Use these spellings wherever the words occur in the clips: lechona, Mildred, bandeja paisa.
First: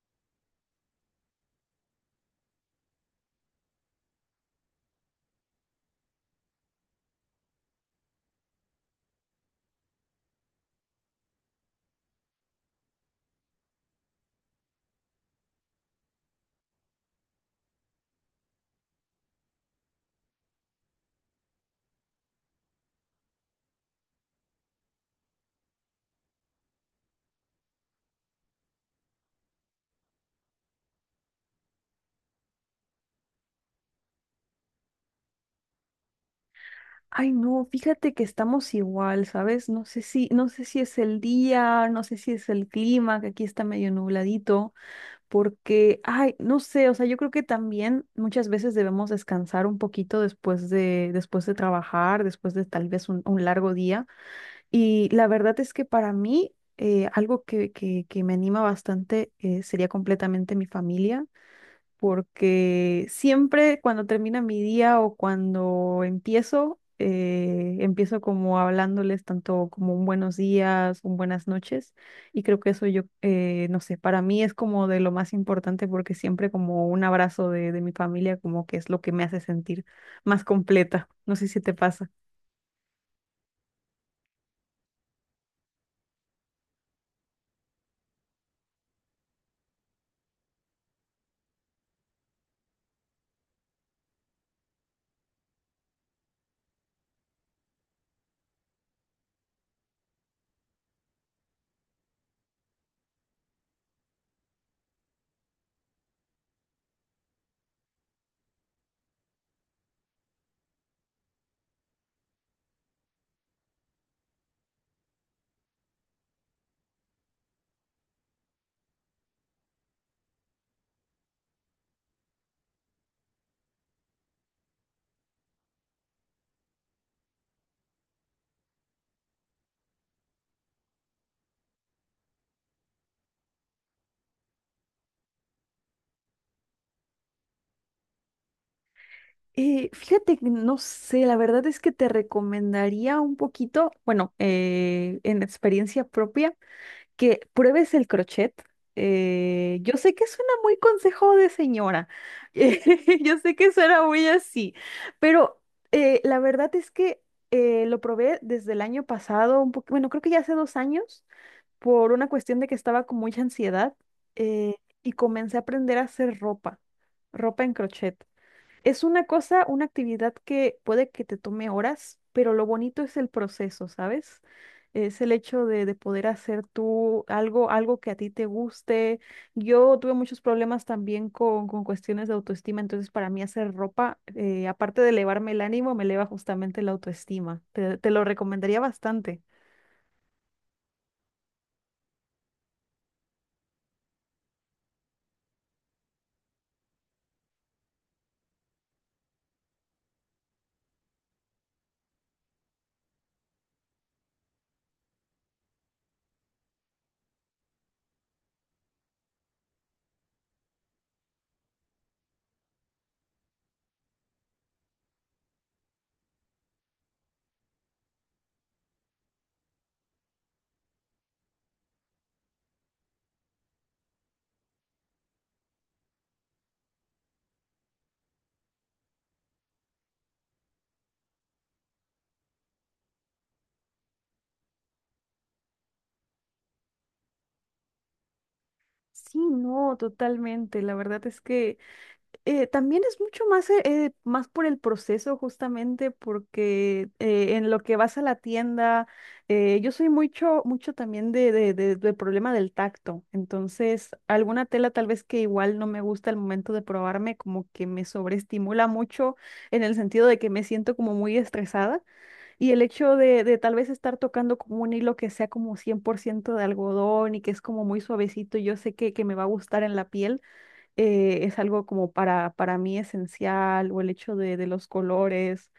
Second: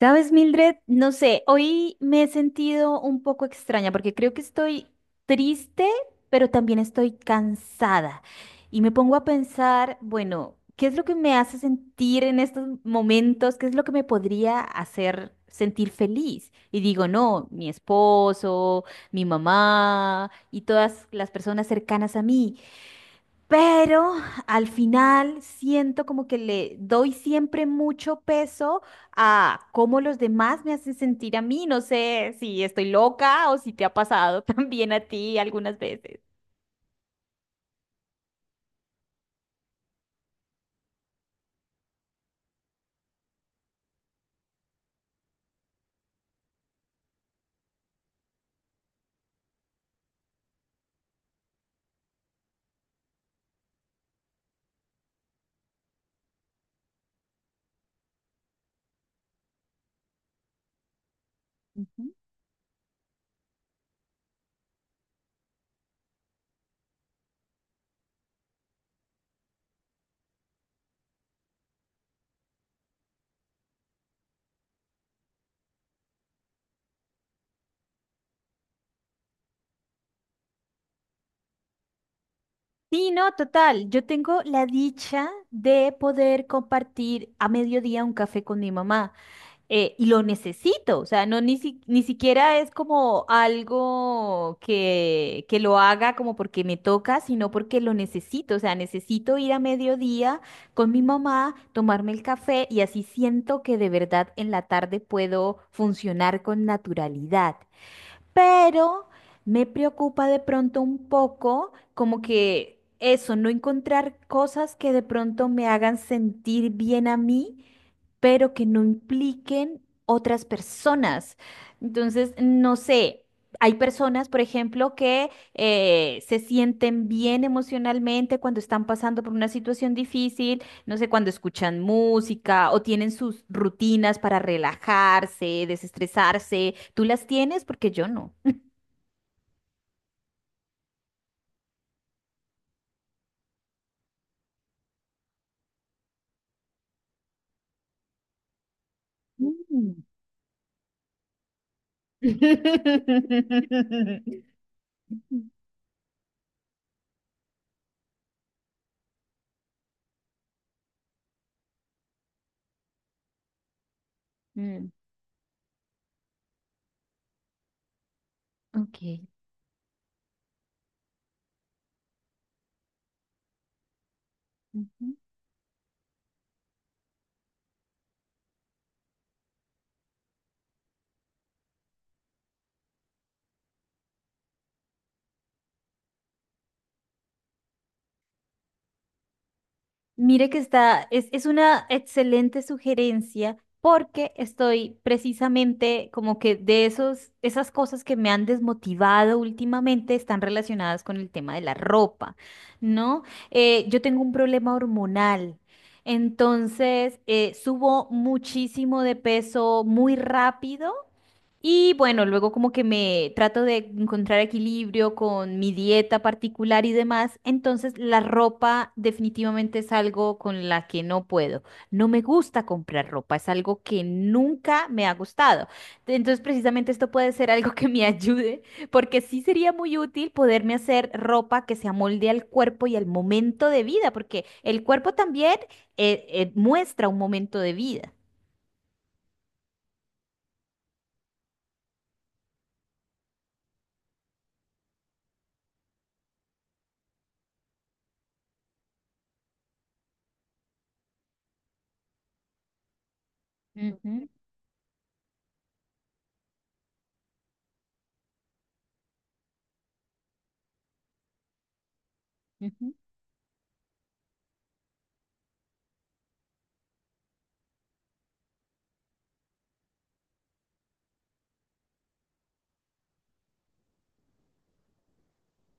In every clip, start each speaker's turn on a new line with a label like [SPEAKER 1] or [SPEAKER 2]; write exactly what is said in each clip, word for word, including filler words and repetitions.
[SPEAKER 1] ¿Sabes, Mildred? No sé, hoy me he sentido un poco extraña porque creo que estoy triste, pero también estoy cansada. Y me pongo a pensar, bueno, ¿qué es lo que me hace sentir en estos momentos? ¿Qué es lo que me podría hacer sentir feliz? Y digo, no, mi esposo, mi mamá y todas las personas cercanas a mí. Pero al final siento como que le doy siempre mucho peso a cómo los demás me hacen sentir a mí. No sé si estoy loca o si te ha pasado también a ti algunas veces.
[SPEAKER 2] Ay, no, fíjate que estamos igual, ¿sabes? No sé si, no sé si es el día, no sé si es el clima, que aquí está medio nubladito, porque, ay, no sé, o sea, yo creo que también muchas veces debemos descansar un poquito después de, después de trabajar, después de tal vez un, un largo día. Y la verdad es que para mí, eh, algo que, que, que me anima bastante eh, sería completamente mi familia,
[SPEAKER 1] Ujú.
[SPEAKER 2] porque siempre cuando termina mi día o cuando empiezo, eh, empiezo como hablándoles tanto como un buenos días, un buenas noches, y creo que eso yo, eh, no sé, para mí es como de lo más importante, porque siempre como un abrazo de, de mi familia como que es lo que me hace sentir más completa, no sé si te pasa.
[SPEAKER 1] Sí, no, total. Yo tengo la dicha de poder compartir a mediodía un café con mi mamá. Eh, y lo necesito, o sea, no ni, si- ni siquiera es como algo que, que lo haga como porque me toca, sino porque lo necesito, o sea, necesito ir a mediodía con mi mamá, tomarme el café y así siento que de verdad en la tarde puedo funcionar con naturalidad. Pero me preocupa de pronto un poco como que eso, no encontrar cosas que de pronto me hagan sentir bien a mí pero que no impliquen otras personas. Entonces, no sé. Hay personas, por ejemplo, que eh, se sienten bien emocionalmente cuando están pasando por una situación difícil, no sé, cuando escuchan música o tienen sus rutinas para relajarse, desestresarse. ¿Tú las tienes? Porque yo no.
[SPEAKER 2] Eh, fíjate, que no sé, la verdad es que te recomendaría un poquito, bueno, eh, en experiencia propia, que pruebes el crochet. Eh, yo
[SPEAKER 1] Mm.
[SPEAKER 2] sé que suena muy consejo de señora, eh, yo sé que suena muy así, pero eh, la verdad es que eh, lo probé desde el año pasado, un poco, bueno, creo que ya hace dos años, por una cuestión de que estaba con mucha ansiedad eh,
[SPEAKER 1] Mm,
[SPEAKER 2] y comencé a aprender a hacer ropa, ropa en crochet. Es una
[SPEAKER 1] ok.
[SPEAKER 2] cosa, una actividad que puede que te tome horas, pero lo bonito es el proceso, ¿sabes? Es el hecho de, de poder hacer tú algo, algo que a ti te guste. Yo tuve muchos problemas también con, con cuestiones de autoestima, entonces para mí hacer ropa, eh, aparte de elevarme el ánimo, me eleva justamente la autoestima. Te, te lo recomendaría bastante.
[SPEAKER 1] Mire que está, es, es una excelente sugerencia porque estoy precisamente como que de esos, esas cosas que me han desmotivado últimamente están relacionadas con el tema de la ropa, ¿no? Eh, yo tengo un problema hormonal, entonces eh, subo muchísimo de peso muy rápido y bueno, luego como que me trato de encontrar equilibrio con mi dieta particular y demás, entonces la ropa definitivamente es algo con la que no puedo. No me gusta comprar ropa, es algo que nunca me ha gustado. Entonces precisamente esto puede ser algo que me ayude, porque sí sería muy útil poderme hacer ropa que se amolde al cuerpo y al momento de vida, porque el cuerpo también eh, eh, muestra un momento de vida.
[SPEAKER 2] Sí, no, totalmente. La verdad es que eh, también es mucho más, eh, eh, más por el proceso, justamente porque eh, en lo que vas a la tienda, eh, yo soy mucho, mucho también de, de, de- del problema del tacto, entonces
[SPEAKER 1] Ujú,
[SPEAKER 2] alguna tela tal vez que igual no me gusta al momento de probarme, como que me sobreestimula mucho en el sentido de que me siento como muy estresada, y el
[SPEAKER 1] ujú,
[SPEAKER 2] hecho de, de tal vez estar tocando como un hilo que sea como cien por ciento de algodón y que es como muy suavecito, yo sé que, que me va a gustar en la piel eh, es algo como para, para mí esencial, o el hecho de, de los colores,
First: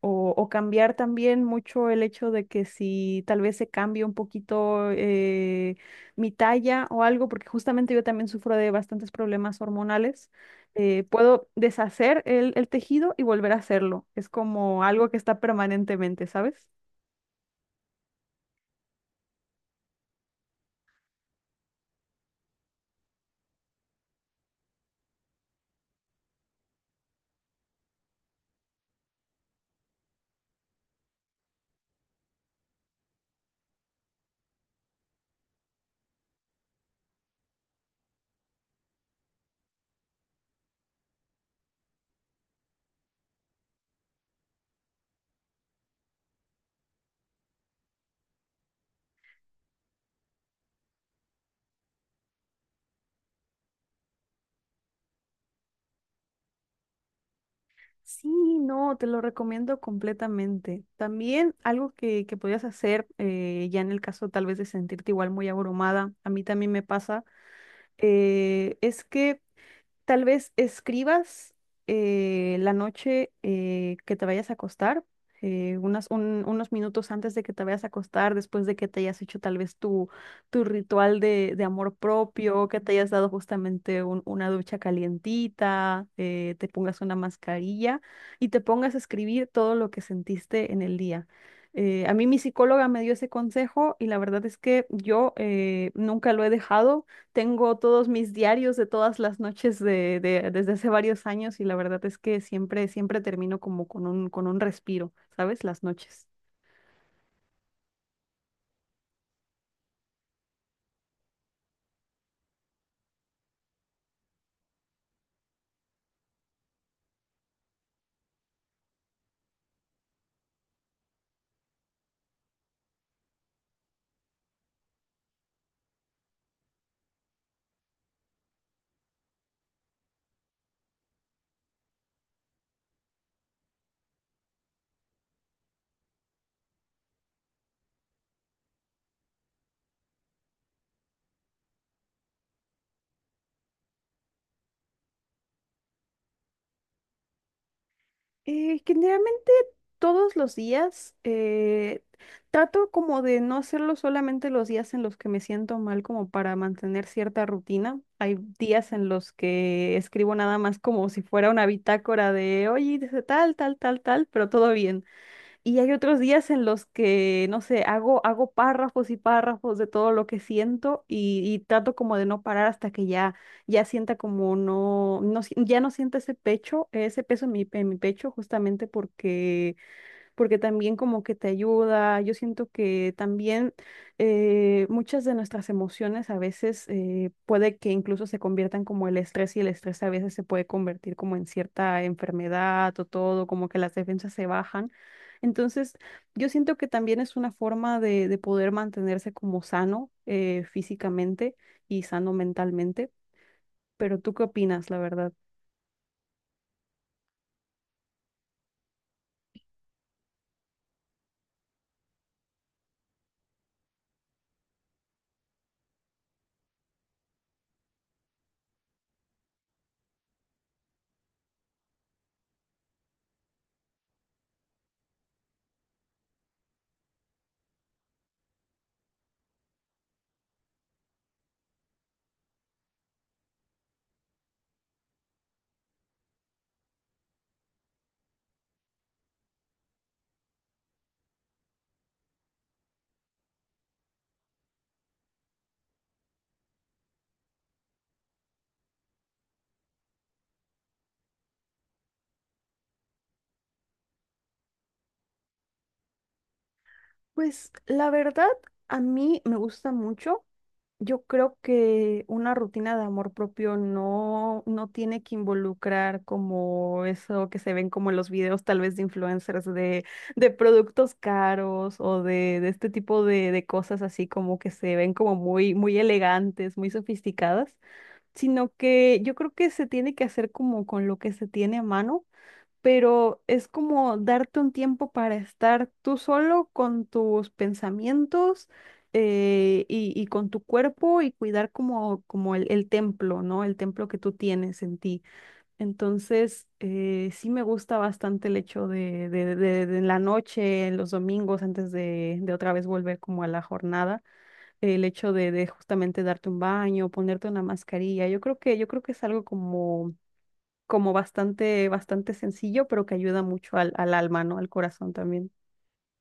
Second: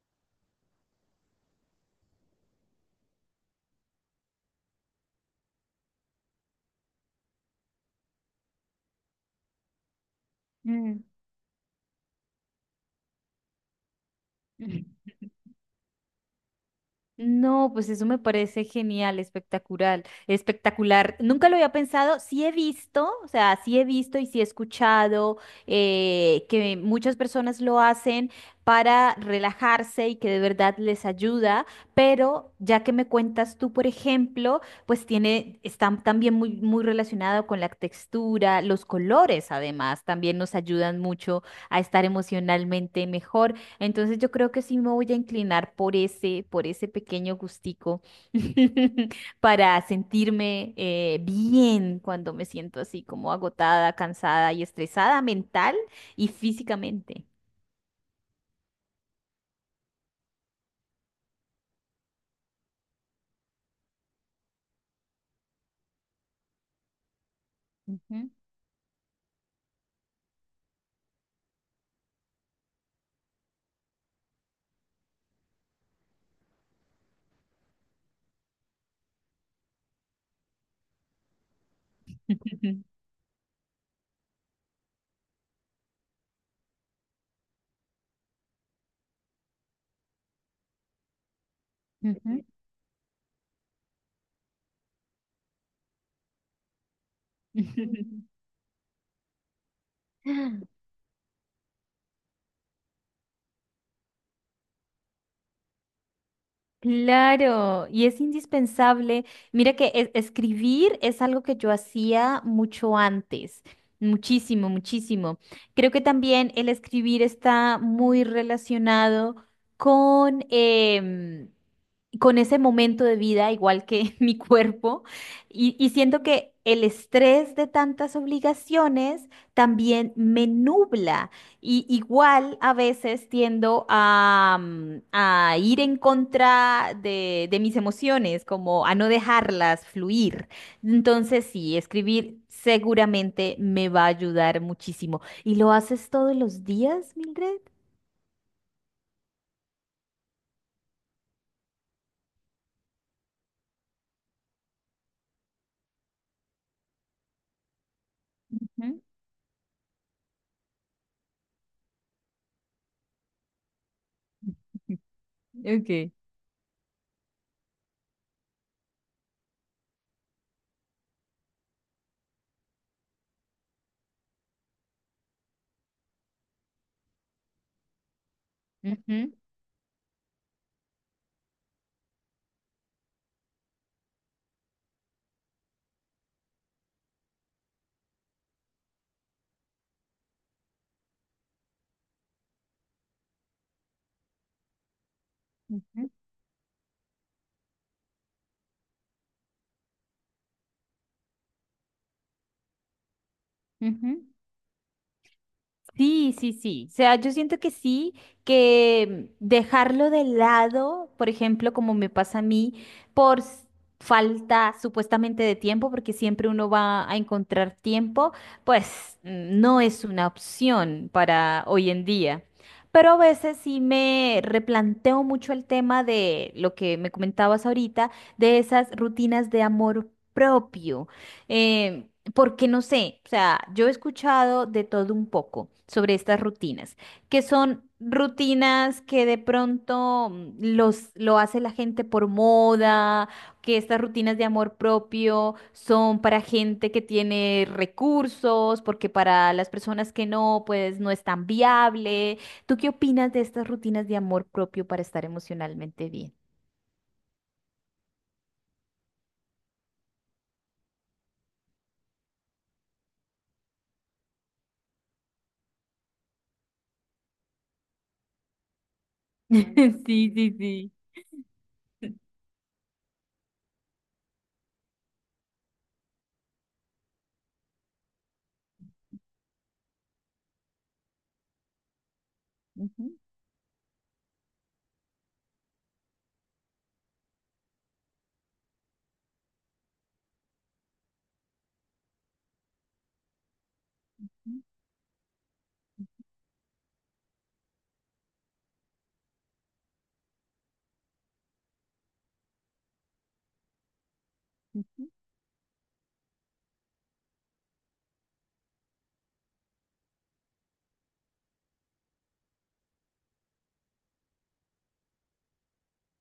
[SPEAKER 2] o, o cambiar también mucho el hecho de que si tal vez se cambie un poquito eh, mi talla o algo, porque justamente yo también sufro de bastantes problemas hormonales, eh, puedo deshacer el, el tejido y volver a hacerlo. Es como
[SPEAKER 1] mm.
[SPEAKER 2] algo que está permanentemente, ¿sabes?
[SPEAKER 1] No, pues eso me parece genial, espectacular, espectacular. Nunca lo había pensado, sí he visto, o sea, sí he visto y sí he escuchado eh, que muchas personas lo hacen para relajarse y que de verdad les ayuda, pero ya que me cuentas tú, por ejemplo, pues tiene, está también muy, muy relacionado con la textura, los colores además, también nos ayudan mucho a estar emocionalmente mejor. Entonces yo creo que sí me voy a inclinar por ese, por ese pequeño gustico para sentirme eh, bien cuando me siento así como agotada, cansada y estresada mental y físicamente.
[SPEAKER 2] Sí, no, te lo recomiendo completamente. También algo que, que podías hacer, eh, ya en el caso tal vez de sentirte igual muy abrumada, a mí también me pasa,
[SPEAKER 1] Ujú.
[SPEAKER 2] eh, es que tal vez escribas eh, la noche eh, que te vayas a acostar, eh, unas, un- unos minutos antes de que te vayas a acostar, después de que te hayas hecho tal vez tu, tu ritual de, de amor propio, que te hayas dado justamente un- una ducha calientita, eh, te pongas una mascarilla y te pongas a escribir todo lo que sentiste en el día. Eh, a mí mi
[SPEAKER 1] Ujú.
[SPEAKER 2] psicóloga me dio ese consejo y la verdad es que yo eh, nunca lo he dejado. Tengo todos mis diarios de todas las noches de, de- desde hace varios años, y la verdad es que siempre, siempre termino como con un, con un respiro, ¿sabes? Las noches.
[SPEAKER 1] Claro, y es indispensable. Mira que es- escribir es algo que yo hacía mucho antes, muchísimo, muchísimo. Creo que también el escribir está muy relacionado con, em, con ese momento de vida, igual que mi cuerpo, y, y siento que el estrés de tantas obligaciones también me nubla. Y igual a veces tiendo a, mm, a ir en contra de, de mis emociones, como a no dejarlas fluir. Entonces sí, escribir seguramente me va a ayudar muchísimo. ¿Y lo haces todos los días, Mildred?
[SPEAKER 2] Eh, generalmente todos los días eh, trato como de no hacerlo solamente los días en los que me siento mal, como para mantener cierta rutina. Hay días
[SPEAKER 1] Ujú.
[SPEAKER 2] en los que escribo nada más como si fuera una bitácora de, oye, hice tal, tal, tal, tal, pero todo bien. Y hay
[SPEAKER 1] Ok.
[SPEAKER 2] otros días en los que, no sé, hago, hago párrafos y párrafos de todo lo que siento, y, y trato como de no parar hasta que ya, ya sienta como no, no, si- ya no sienta ese pecho, ese peso en mi, en mi pecho, justamente
[SPEAKER 1] Ujú,
[SPEAKER 2] porque porque también como que te ayuda. Yo siento que también eh, muchas de nuestras emociones a veces eh, puede que incluso se conviertan como el estrés, y el estrés a veces se puede convertir como en cierta enfermedad o todo, como que las defensas se bajan. Entonces,
[SPEAKER 1] ujú,
[SPEAKER 2] yo siento que también es una forma de, de poder mantenerse como sano eh, físicamente y sano mentalmente. Pero
[SPEAKER 1] ujú.
[SPEAKER 2] ¿tú qué opinas, la verdad?
[SPEAKER 1] Sí, sí, sí. O sea, yo siento que sí, que dejarlo de lado, por ejemplo, como me pasa a mí, por s- falta supuestamente de tiempo, porque siempre uno va a encontrar tiempo, pues mm, no es una opción para hoy en día. Pero a veces sí me replanteo mucho el tema de lo que me comentabas ahorita, de esas rutinas de amor propio. Em, Porque no sé, o sea, yo he escuchado de todo un poco sobre estas rutinas, que son rutinas que de pronto mm, los, lo hace la gente por moda, que estas rutinas de amor propio son para gente que tiene recursos, porque para las personas que no, pues no es tan viable. ¿Tú qué opinas de estas rutinas de amor propio para estar emocionalmente bien?
[SPEAKER 2] Pues la verdad, a mí me gusta mucho. Yo creo que una rutina de amor propio no, no tiene que involucrar como eso que se ven como en los videos tal vez de influencers de,
[SPEAKER 1] Sí,
[SPEAKER 2] de
[SPEAKER 1] sí, sí.
[SPEAKER 2] productos caros o de, de este tipo de, de cosas así, como que se ven como muy, muy elegantes, muy sofisticadas, sino que yo creo que se tiene que hacer como con lo que se tiene a mano,
[SPEAKER 1] Ujú,
[SPEAKER 2] pero es como darte un tiempo para estar tú solo con tus pensamientos eh, y, y con tu cuerpo, y cuidar como, como el, el templo, ¿no? El templo que tú tienes en ti. Entonces, eh, sí me gusta bastante el hecho de, de, de- de en la noche, en los domingos, antes de, de otra vez volver como a la jornada, el
[SPEAKER 1] ujú.
[SPEAKER 2] hecho de, de justamente darte un baño, ponerte una mascarilla. Yo creo que, yo creo que es algo como como bastante, bastante sencillo, pero que ayuda mucho al, al alma, ¿no? Al corazón también.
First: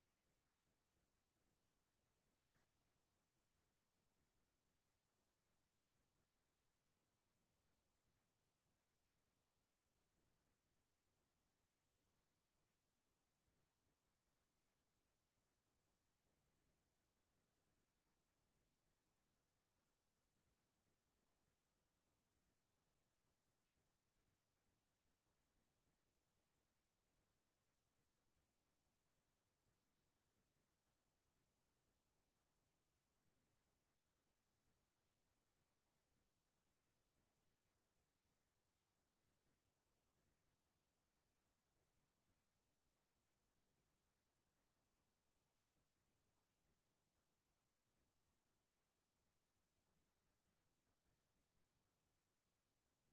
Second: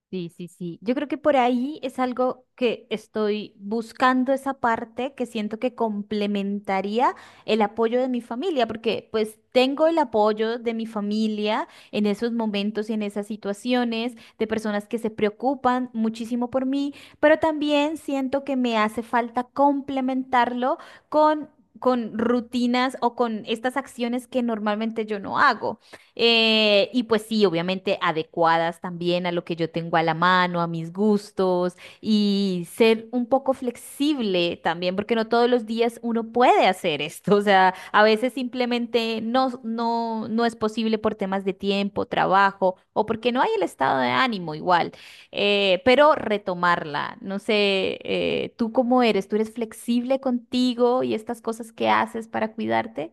[SPEAKER 1] Sí, sí, sí. Yo creo que por ahí es algo que estoy buscando esa parte que siento que complementaría el apoyo de mi familia, porque pues tengo el apoyo de mi familia en esos momentos y en esas situaciones, de personas que se preocupan muchísimo por mí, pero también siento que me hace falta complementarlo con... con rutinas o con estas acciones que normalmente yo no hago. Eh, y pues sí, obviamente adecuadas también a lo que yo tengo a la mano, a mis gustos y ser un poco flexible también, porque no todos los días uno puede hacer esto. O sea, a veces simplemente no, no, no es posible por temas de tiempo, trabajo o porque no hay el estado de ánimo igual. Eh, pero retomarla, no sé, eh, ¿tú cómo eres? ¿Tú eres flexible contigo y estas cosas que haces para cuidarte?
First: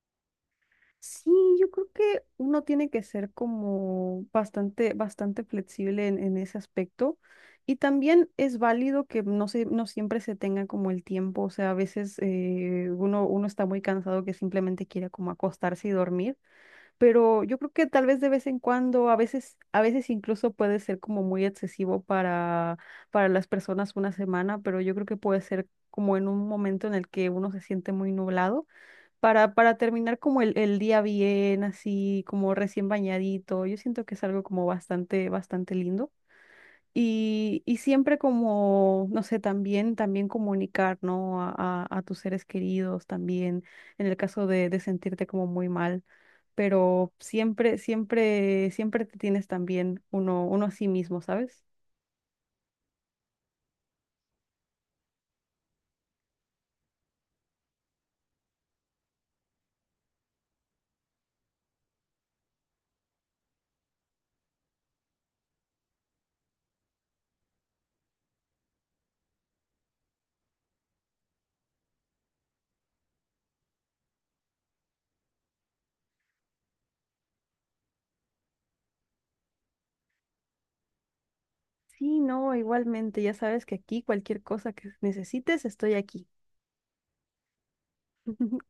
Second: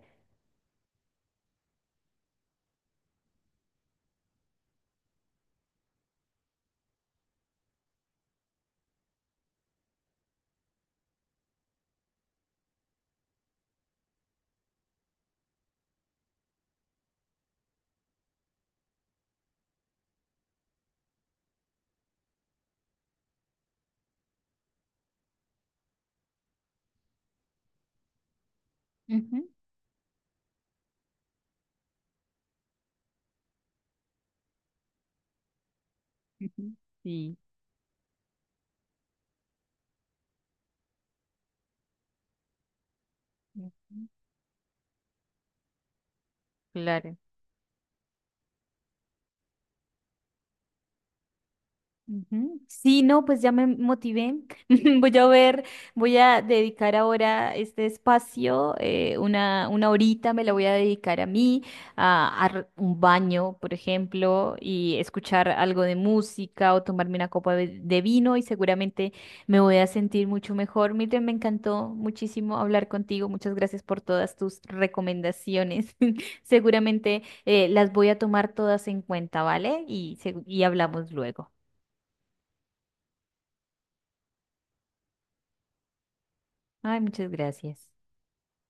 [SPEAKER 2] Sí, yo creo que uno tiene que ser como bastante, bastante flexible en, en ese aspecto. Y también es válido que no se, no siempre se tenga como el tiempo. O sea, a veces eh, uno, uno está muy cansado, que simplemente quiere como acostarse y dormir. Pero yo creo que tal vez de vez en cuando, a veces, a veces incluso puede ser como muy excesivo para, para las personas una semana, pero yo creo que puede ser como en un momento en el que uno se siente muy nublado,
[SPEAKER 1] Ujú,
[SPEAKER 2] para, para terminar como el, el día bien, así como recién bañadito. Yo siento que es algo como bastante, bastante lindo.
[SPEAKER 1] ujú, Sí.
[SPEAKER 2] Y, y siempre como, no sé, también, también comunicar, ¿no? A, a- a tus seres queridos también, en el caso de, de sentirte como muy mal. Pero
[SPEAKER 1] Claro.
[SPEAKER 2] siempre, siempre, siempre te tienes también uno, uno a sí mismo, ¿sabes?
[SPEAKER 1] Ujú. Sí, no, pues ya me motivé. Voy a ver, voy a dedicar ahora este espacio, eh, una, una horita me la voy a dedicar a mí, a, a r- un baño, por ejemplo, y escuchar algo de música o tomarme una copa de, de vino y seguramente me voy a sentir mucho mejor. Miren, me encantó muchísimo hablar contigo. Muchas gracias por todas tus recomendaciones. Seguramente eh, las voy a tomar todas en cuenta, ¿vale? Y, segu- y hablamos luego.
[SPEAKER 2] Sí, no, igualmente, ya sabes que aquí cualquier cosa que necesites, estoy aquí.
[SPEAKER 1] Ay, muchas gracias.